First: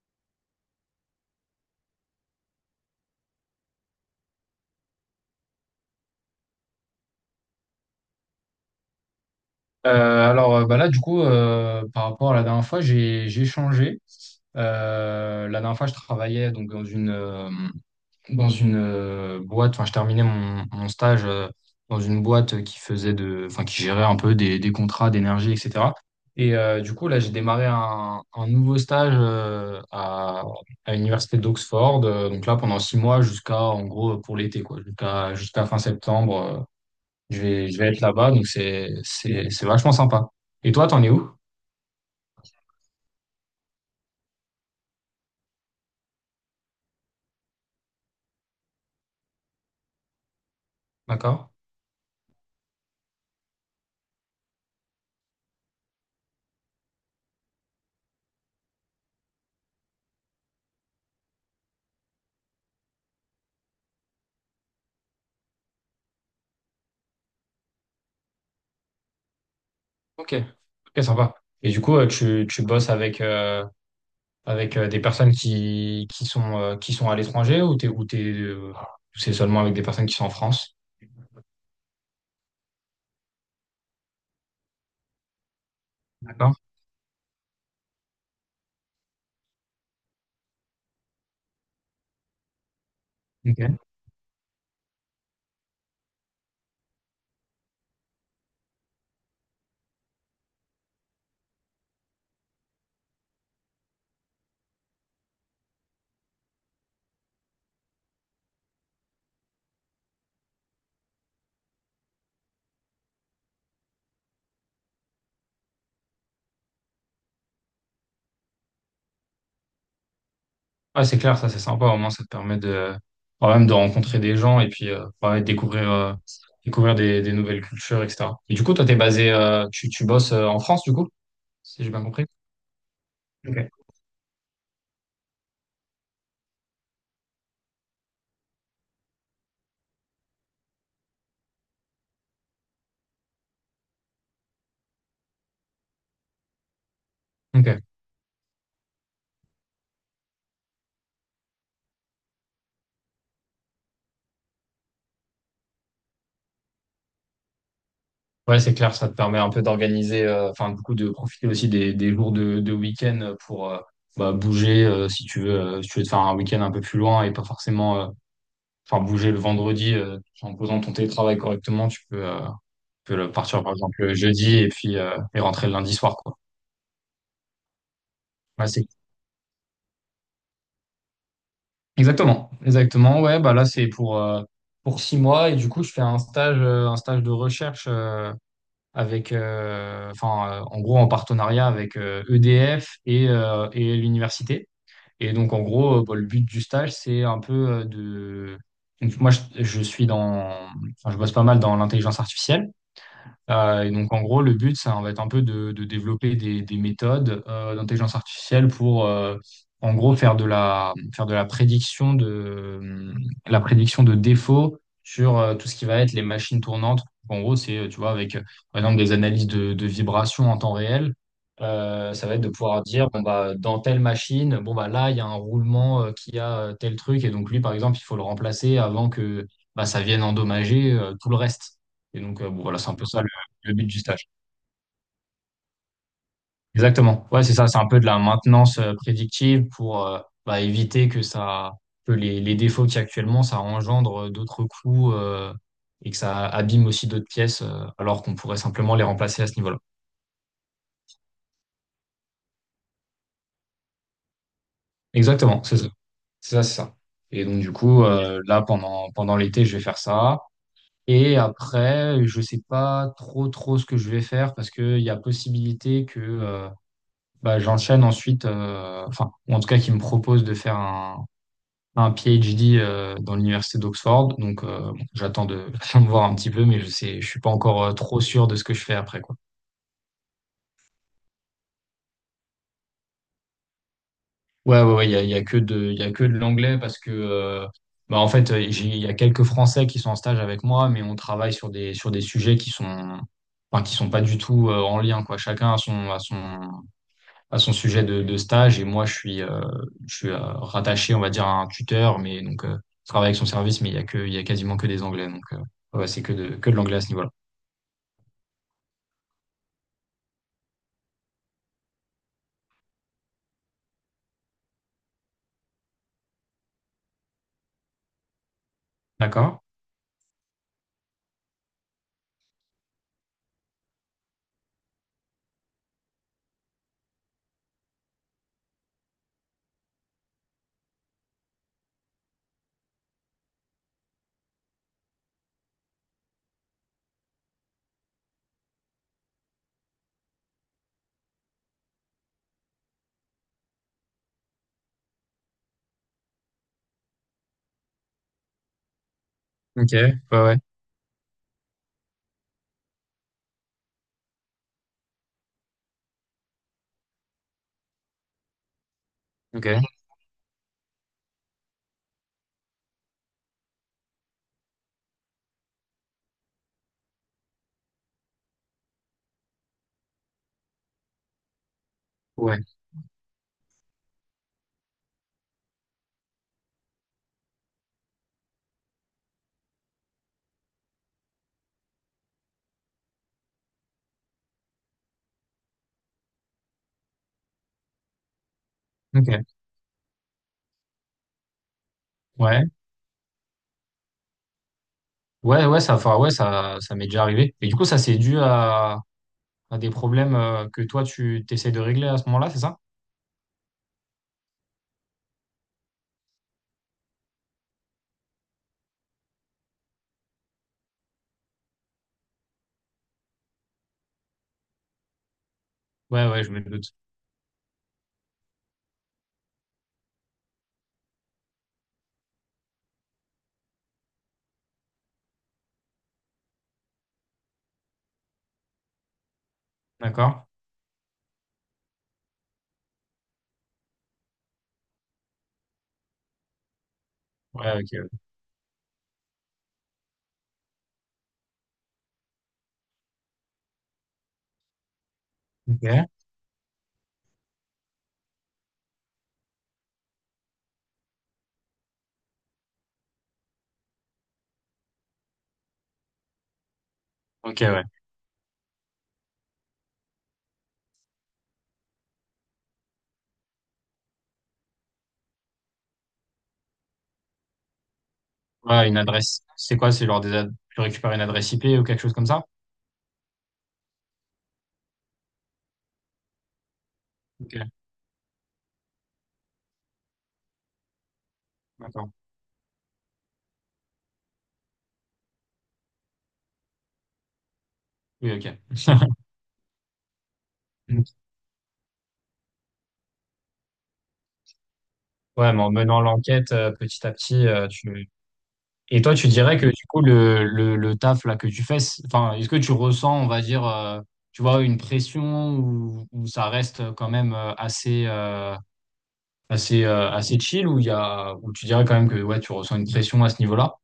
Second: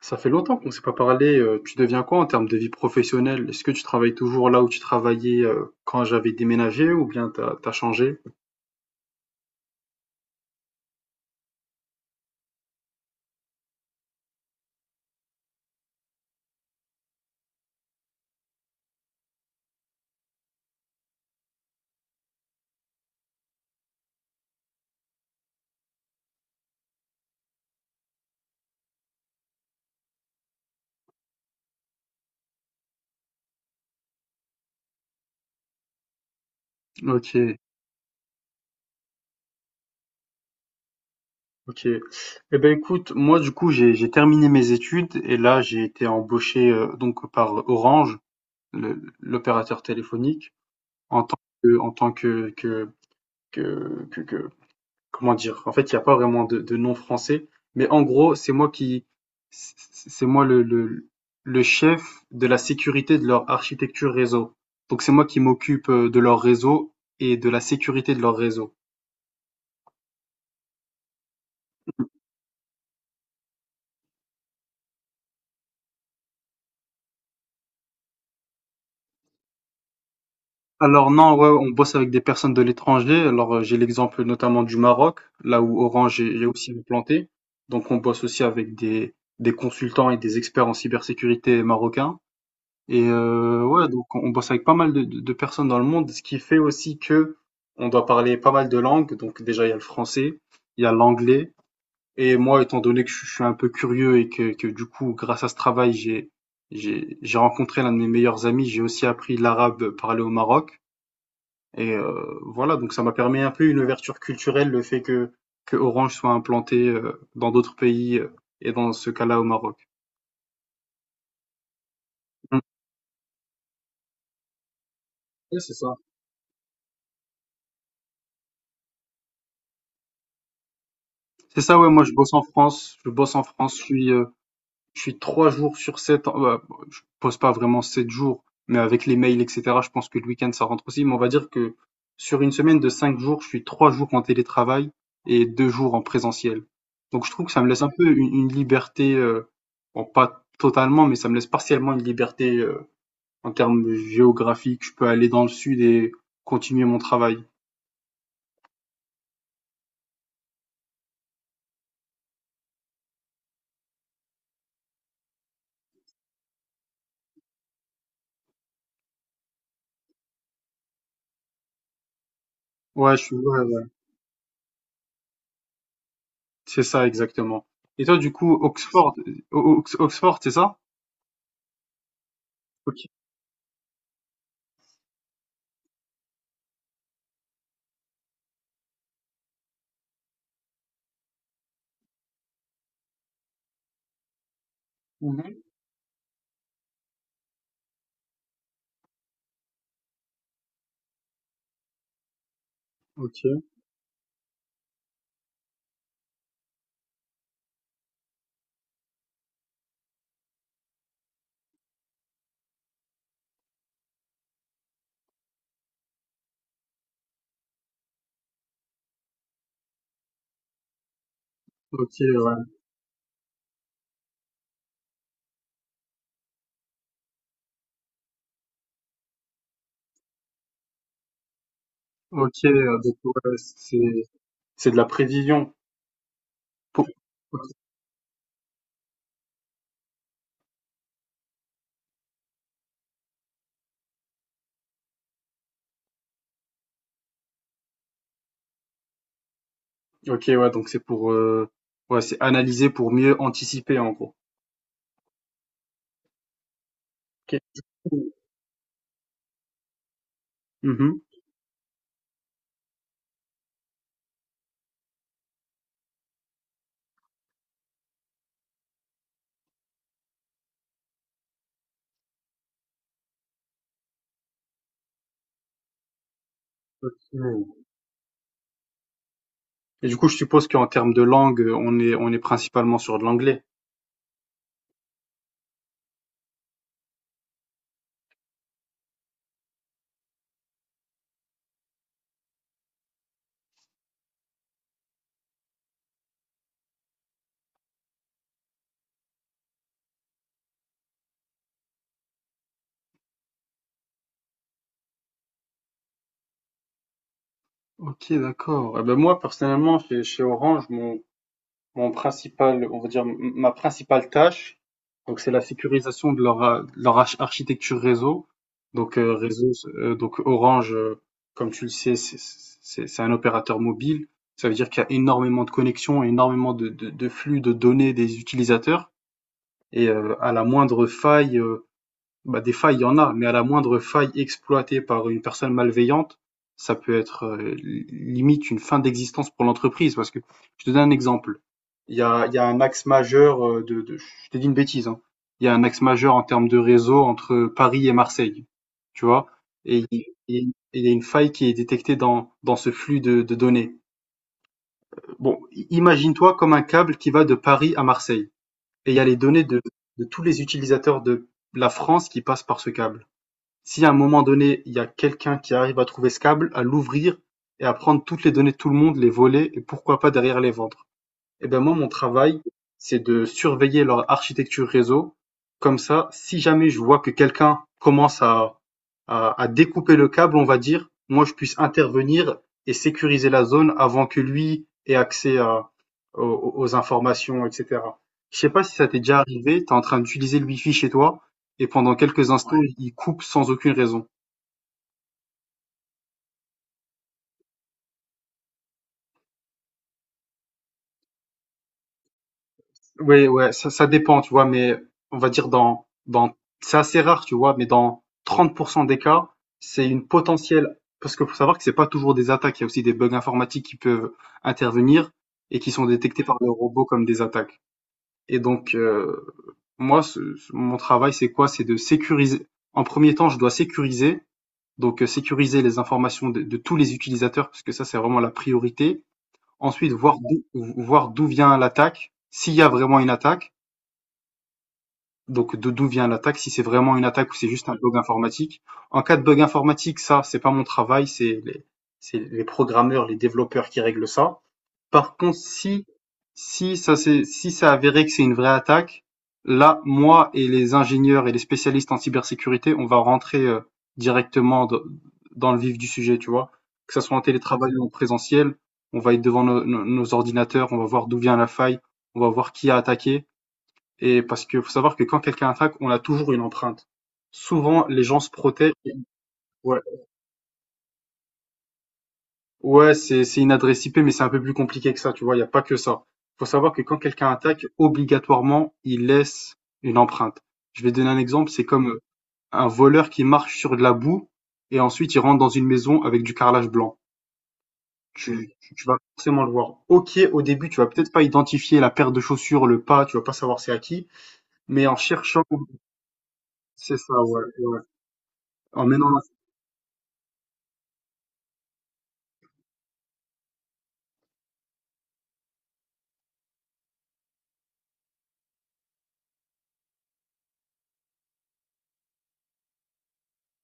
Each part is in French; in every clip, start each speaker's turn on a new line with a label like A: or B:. A: Ça fait longtemps qu'on ne s'est pas parlé. Tu deviens quoi en termes de vie professionnelle? Est-ce que tu travailles toujours là où tu travaillais quand j'avais déménagé ou bien t'as changé?
B: Bah là, du coup, par rapport à la dernière fois, j'ai changé. La dernière fois, je travaillais donc dans une boîte. Enfin, je terminais mon stage, dans une boîte qui faisait de, enfin, qui gérait un peu des contrats d'énergie, etc. Du coup, là, j'ai démarré un nouveau stage, à l'université d'Oxford. Donc là, pendant 6 mois, jusqu'à en gros pour l'été, quoi, jusqu'à fin septembre. euh,
A: Ok,
B: je vais, je vais être là-bas, donc c'est vachement sympa. Et toi, t'en es où?
A: ok. Eh ben écoute, moi du coup j'ai terminé mes études et là j'ai été embauché, donc par Orange, l'opérateur téléphonique, en tant
B: D'accord?
A: que en tant que comment dire? En fait, il n'y a pas vraiment de nom français, mais en gros, c'est moi qui, c'est moi le chef de la sécurité de leur architecture réseau. Donc c'est moi qui m'occupe de leur réseau et de la sécurité de leur réseau.
B: Ok. Ok, sympa. Et du coup, tu bosses avec des personnes qui sont à l'étranger, ou t'es, c'est seulement avec des personnes qui sont en France?
A: Alors non, ouais, on bosse avec des personnes de l'étranger. Alors j'ai l'exemple notamment du Maroc, là où Orange est
B: D'accord?
A: aussi implanté. Donc on bosse aussi avec des consultants et des experts en cybersécurité marocains. Et
B: Ok.
A: ouais, donc on bosse avec pas mal de, de personnes dans le monde, ce qui fait aussi que on doit parler pas mal de langues. Donc déjà, il y a le français, il y a l'anglais. Et moi, étant donné que je suis un peu curieux et que du coup, grâce à ce travail, j'ai rencontré l'un de mes meilleurs amis. J'ai aussi appris l'arabe parlé au Maroc. Et voilà, donc ça m'a permis un peu une ouverture culturelle, le fait que Orange soit implanté dans d'autres pays, et dans ce cas-là au Maroc.
B: Ouais, c'est clair, ça, c'est sympa. Au moins, ça te permet
A: Mm.
B: de, quand même de rencontrer des gens et puis, ouais,
A: Ouais, c'est
B: découvrir,
A: ça.
B: euh, découvrir des nouvelles cultures, etc. Et du coup, toi, t'es tu bosses, en France, du coup?
A: C'est ça,
B: Si j'ai
A: ouais,
B: bien
A: moi je
B: compris.
A: bosse en France, je bosse en
B: Ok.
A: France, je suis, je suis 3 jours sur 7. Bah, je pose pas vraiment 7 jours, mais avec les mails, et cetera, je pense que le week-end, ça rentre aussi, mais on va dire que sur une semaine de 5 jours, je suis 3 jours en télétravail et 2 jours en présentiel. Donc je trouve que ça me
B: Ok.
A: laisse un peu une liberté, bon, pas totalement, mais ça me laisse partiellement une liberté en termes géographiques. Je peux aller dans le sud et continuer mon travail.
B: Ouais, c'est clair, ça te permet un peu d'organiser, enfin, du coup, de profiter aussi des jours de week-end pour, bah, bouger, si tu veux, si tu veux te faire un week-end un peu plus loin et pas forcément, enfin, bouger le vendredi, en posant ton télétravail correctement, tu peux, euh, tu
A: Ouais,
B: peux
A: je
B: le-
A: suis, ouais,
B: partir par
A: ouais,
B: exemple le jeudi et puis rentrer le lundi soir, quoi.
A: c'est ça exactement. Et toi, du coup,
B: Ouais, c'est
A: Oxford, Oxford, c'est ça?
B: exactement,
A: Ok.
B: exactement. Ouais, bah là, c'est pour 6 mois et du coup, je fais un stage de recherche. En gros, en partenariat avec EDF et l'université. Et donc, en
A: Mhm.
B: gros, bah, le but du stage, c'est un peu de. Donc, moi, je suis dans. Enfin, je bosse pas mal dans l'intelligence artificielle.
A: Ok,
B: Et donc, en gros, le but, ça va être un peu de développer des méthodes, d'intelligence artificielle pour, en gros, faire de la la prédiction de défauts sur, tout ce qui va être les machines tournantes. En gros, c'est, tu vois, par exemple, des analyses de vibrations en temps réel.
A: ok,
B: Ça va être de
A: ouais.
B: pouvoir dire, bon, bah, dans telle machine, bon, bah, là, il y a un roulement, qui a tel truc. Et donc, lui, par exemple, il faut le remplacer avant que bah, ça vienne endommager tout le reste. Et donc, bon,
A: OK,
B: voilà, c'est un peu
A: donc
B: ça
A: ouais,
B: le but
A: c'est
B: du stage.
A: c'est de la prévision pour…
B: Exactement. Ouais, c'est ça. C'est un peu de la maintenance prédictive pour, bah, éviter que ça, que les défauts qu'il y a actuellement, ça engendre d'autres coûts et que ça abîme aussi d'autres pièces, alors qu'on pourrait simplement les remplacer à ce niveau-là.
A: OK, ouais, donc c'est pour, ouais, c'est analyser pour mieux anticiper, en gros.
B: Exactement. C'est ça. C'est ça, c'est ça. Et donc,
A: OK.
B: du coup, là, pendant l'été, je vais faire ça.
A: Mmh.
B: Et après, je sais pas trop ce que je vais faire parce qu'il y a possibilité que bah, j'enchaîne ensuite, enfin, ou en tout cas, qu'ils me proposent de faire un PhD dans l'université d'Oxford. Donc, bon, j'attends de voir un petit peu, mais je suis pas
A: OK.
B: encore trop sûr de ce que je fais après, quoi.
A: Et du coup, je suppose qu'en termes de langue, on est principalement sur de l'anglais?
B: Ouais, ouais, ouais, il y a que de, il y a que de l'anglais parce que, bah, en fait, il y a quelques Français qui sont en stage avec moi, mais on travaille sur des sujets qui sont, enfin, qui sont pas du tout en lien, quoi. Chacun a a son sujet de stage et moi, je suis rattaché, on va dire, à un tuteur, mais donc, je travaille avec son service, mais il y a quasiment que des anglais, donc, ouais, c'est que de l'anglais à ce niveau-là.
A: OK, d'accord. Et ben moi, personnellement, chez chez Orange, mon principal, on va dire, ma principale tâche, donc c'est la sécurisation de leur, de leur architecture réseau. Donc
B: D'accord.
A: réseau, donc Orange, comme tu le sais, c'est un opérateur mobile. Ça veut dire qu'il y a énormément de connexions, énormément de flux de données des utilisateurs. Et à la moindre faille, bah, des failles, il y en a, mais à la moindre faille exploitée par une personne malveillante, ça peut être, limite une fin d'existence pour l'entreprise. Parce que je te donne un exemple. Il y a un axe majeur, je t'ai dit une bêtise, hein. Il y a un axe majeur en termes de réseau entre Paris et Marseille, tu vois.
B: OK.
A: Et
B: Ouais,
A: il
B: ouais.
A: et il y a une faille qui est détectée dans ce flux de données. Bon, imagine-toi comme un câble qui va de Paris à Marseille. Et il y a les données
B: OK.
A: de tous les utilisateurs de la France qui passent par ce câble. Si à un moment donné il y a quelqu'un qui arrive à trouver ce câble, à l'ouvrir et à prendre toutes les données de tout le monde, les voler et pourquoi pas derrière les vendre. Eh ben moi, mon travail,
B: Ouais.
A: c'est de surveiller leur architecture réseau. Comme ça, si jamais je vois que quelqu'un commence à découper le câble, on va dire, moi, je puisse intervenir et sécuriser la zone avant que lui ait accès aux informations, etc. Je sais pas si ça t'est déjà
B: OK.
A: arrivé, t'es en train d'utiliser le wifi chez toi et pendant quelques
B: Ouais.
A: instants, il coupe sans aucune raison.
B: Ouais, ouais, ça, enfin, ouais, ça m'est déjà arrivé. Et du coup, ça, c'est dû à des problèmes, que toi, tu t'essayes de régler à ce moment-là, c'est ça?
A: Oui, ouais, ça dépend, tu vois, mais on va dire c'est assez rare, tu vois, mais dans 30% des cas, c'est une potentielle, parce qu'il faut savoir que c'est pas toujours des attaques, il y a aussi des bugs informatiques qui peuvent intervenir et qui sont
B: Ouais,
A: détectés
B: ouais, je
A: par
B: me
A: le
B: doute.
A: robot comme des attaques. Et donc, moi, mon travail, c'est quoi? C'est de sécuriser. En premier temps, je dois sécuriser, donc sécuriser les informations de tous les utilisateurs, parce que ça, c'est vraiment la priorité. Ensuite,
B: D'accord.
A: voir d'où vient l'attaque, s'il y a vraiment une attaque donc de d'où vient l'attaque, si c'est vraiment une attaque ou c'est
B: Ouais,
A: juste un
B: OK.
A: bug informatique. En cas de bug informatique, ça, c'est pas mon travail, c'est les programmeurs, les développeurs qui règlent ça. Par contre,
B: ouais. OK.
A: si ça avéré que c'est une vraie attaque, là, moi et les ingénieurs et les spécialistes en cybersécurité, on va rentrer, directement dans le vif du sujet, tu vois. Que ça soit en
B: OK, ouais.
A: télétravail ou en présentiel, on va être devant nos ordinateurs, on va voir d'où vient la faille, on va voir qui a attaqué. Et parce que faut savoir que quand quelqu'un attaque, on a toujours une empreinte. Souvent, les gens se
B: Ouais,
A: protègent.
B: une adresse. C'est quoi?
A: Ouais,
B: C'est genre des ad... tu récupères une adresse IP ou quelque chose comme ça?
A: ouais, c'est une adresse IP, mais c'est un peu plus compliqué que ça, tu vois. Il y a pas que ça. Faut savoir que quand quelqu'un
B: OK.
A: attaque, obligatoirement, il laisse une empreinte. Je vais donner un exemple. C'est
B: D'accord.
A: comme un voleur qui marche sur de la boue et ensuite il rentre dans une maison avec du carrelage blanc.
B: Oui, OK.
A: Tu vas forcément le voir. Ok, au début, tu vas
B: Ok.
A: peut-être pas identifier la paire de chaussures, le pas, tu vas pas savoir c'est à qui, mais en
B: Ouais,
A: cherchant,
B: mais en menant l'enquête, petit à
A: c'est ça,
B: petit,
A: ouais,
B: euh,
A: ouais.
B: tu, Et
A: En
B: toi, tu
A: menant…
B: dirais que du coup, le taf là que tu fais, enfin, est-ce que tu ressens, on va dire, tu vois, une pression ou ça reste quand même assez chill ou il y a, ou tu dirais quand même que ouais, tu ressens une pression à ce niveau-là?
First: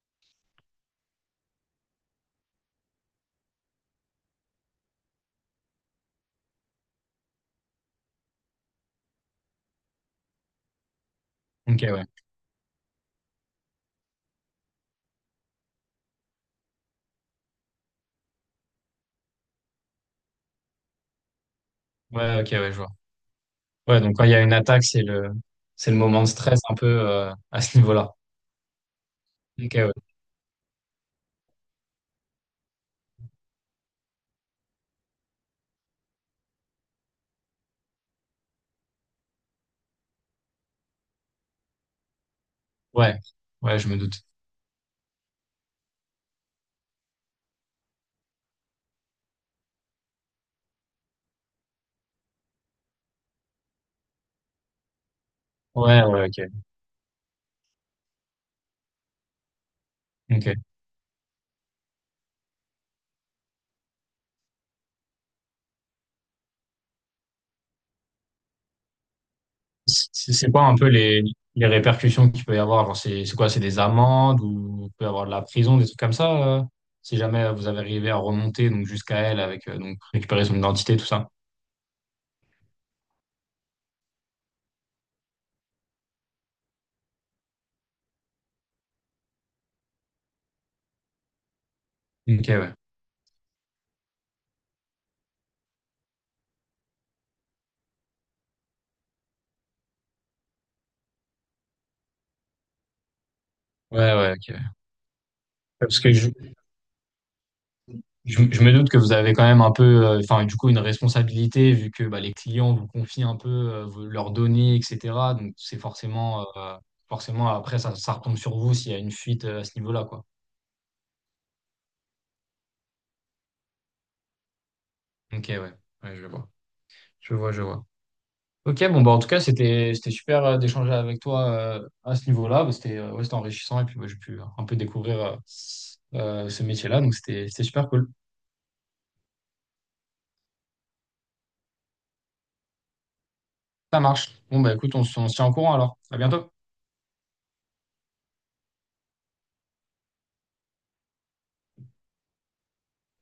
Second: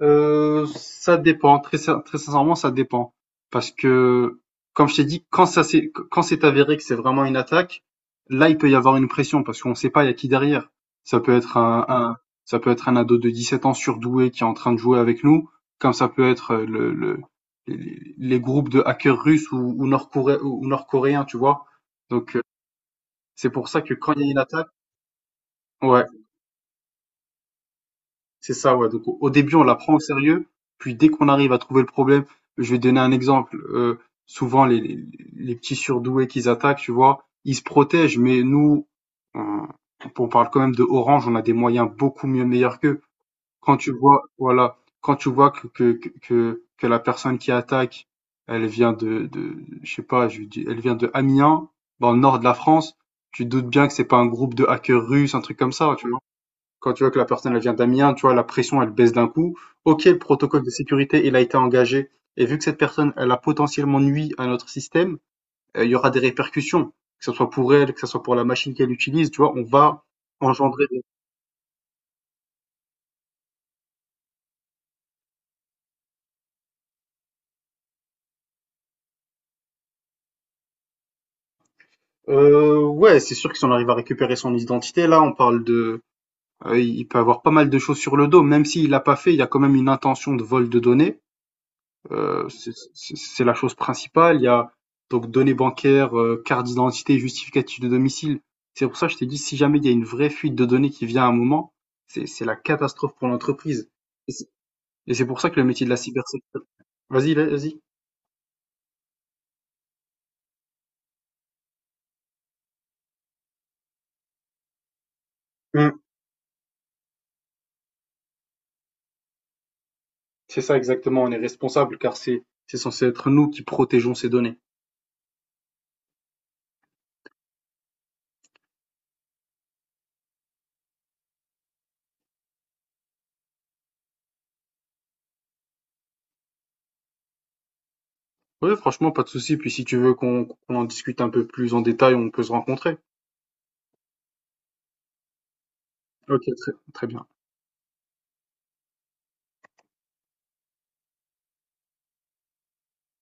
A: Ça dépend, très sincèrement, ça dépend. Parce que, comme je t'ai dit, quand ça s'est quand c'est avéré que c'est vraiment une attaque, là, il peut y avoir une pression parce qu'on ne sait pas il y a qui derrière. Ça peut être
B: Ok,
A: un
B: ouais.
A: un ça peut être un ado de 17 ans surdoué qui est en train de jouer avec nous, comme ça peut être, le les groupes de hackers russes ou nord-coréens, tu vois? Donc
B: Ouais, ok, ouais, je vois.
A: c'est pour ça que
B: Ouais,
A: quand
B: donc
A: il
B: quand
A: y
B: il
A: a
B: y
A: une
B: a une
A: attaque…
B: attaque, c'est le
A: Ouais.
B: moment de stress un peu, à ce niveau-là.
A: C'est ça, ouais. Donc, au début, on
B: Ok,
A: la prend au
B: ouais.
A: sérieux, puis dès qu'on arrive à trouver le problème, je vais donner un exemple. Souvent, les petits surdoués qu'ils attaquent, tu vois, ils se protègent, mais nous, on, on parle quand même de Orange, on a des moyens beaucoup mieux meilleurs qu'eux.
B: Ouais,
A: Quand
B: ouais, je
A: tu
B: me
A: vois,
B: doute.
A: voilà, quand tu vois que la personne qui attaque, elle vient de je sais pas, je dis, elle vient de Amiens, dans le nord de la France, tu te doutes bien que c'est pas un groupe de hackers russes, un truc comme ça,
B: Ouais,
A: tu vois.
B: ouais, ok.
A: Quand tu vois que la personne elle vient d'Amiens, tu vois, la pression, elle baisse d'un coup. Ok, le
B: Ok.
A: protocole de sécurité, il a été engagé. Et vu que cette personne, elle a potentiellement nuit à notre système, il y aura des répercussions, que ce soit pour elle, que ce soit pour la machine qu'elle utilise, tu vois, on va
B: C'est quoi un
A: engendrer
B: peu les répercussions qu'il peut y avoir? Genre, c'est quoi? C'est des amendes ou il peut y avoir de la prison, des trucs comme ça, si jamais vous avez arrivé à remonter donc jusqu'à elle avec, donc récupérer son identité, tout ça.
A: Ouais, c'est sûr que si on arrive à récupérer son identité, là, il peut avoir pas mal de choses sur le dos, même s'il l'a pas fait, il y a quand même une intention de vol de données.
B: Ok, ouais.
A: C'est la chose principale. Il y a donc données bancaires, carte d'identité, justificatif de domicile. C'est pour ça que je t'ai dit, si jamais il y a une vraie fuite de données qui vient à un moment, c'est la catastrophe pour l'entreprise.
B: Ouais,
A: Et
B: ouais,
A: c'est
B: ok.
A: et c'est pour ça que le métier de la
B: Parce que je,
A: cybersécurité… Vas-y, là, vas-y.
B: je, je me doute que vous avez quand même un peu, enfin, du coup, une responsabilité vu que bah, les clients vous confient un peu leurs données, etc. Donc, c'est
A: Hum,
B: forcément, euh, forcément, après, ça retombe sur vous s'il y a une fuite, à ce niveau-là, quoi.
A: C'est ça exactement, on est responsable car c'est censé être nous qui protégeons ces données.
B: Ok, ouais. Ouais, je vois. Je vois, je vois. Ok, bon, bah, en tout cas, c'était super d'échanger avec toi, à ce niveau-là. Bah, c'était ouais, c'était enrichissant et puis bah, j'ai pu un peu découvrir ce métier-là. Donc, c'était super cool.
A: Oui, franchement, pas de souci. Puis si tu veux qu'on en discute un peu plus en détail, on peut se rencontrer.
B: Ça marche. Bon, bah, écoute, on se tient au courant alors. À
A: Ok,
B: bientôt.
A: très, très bien.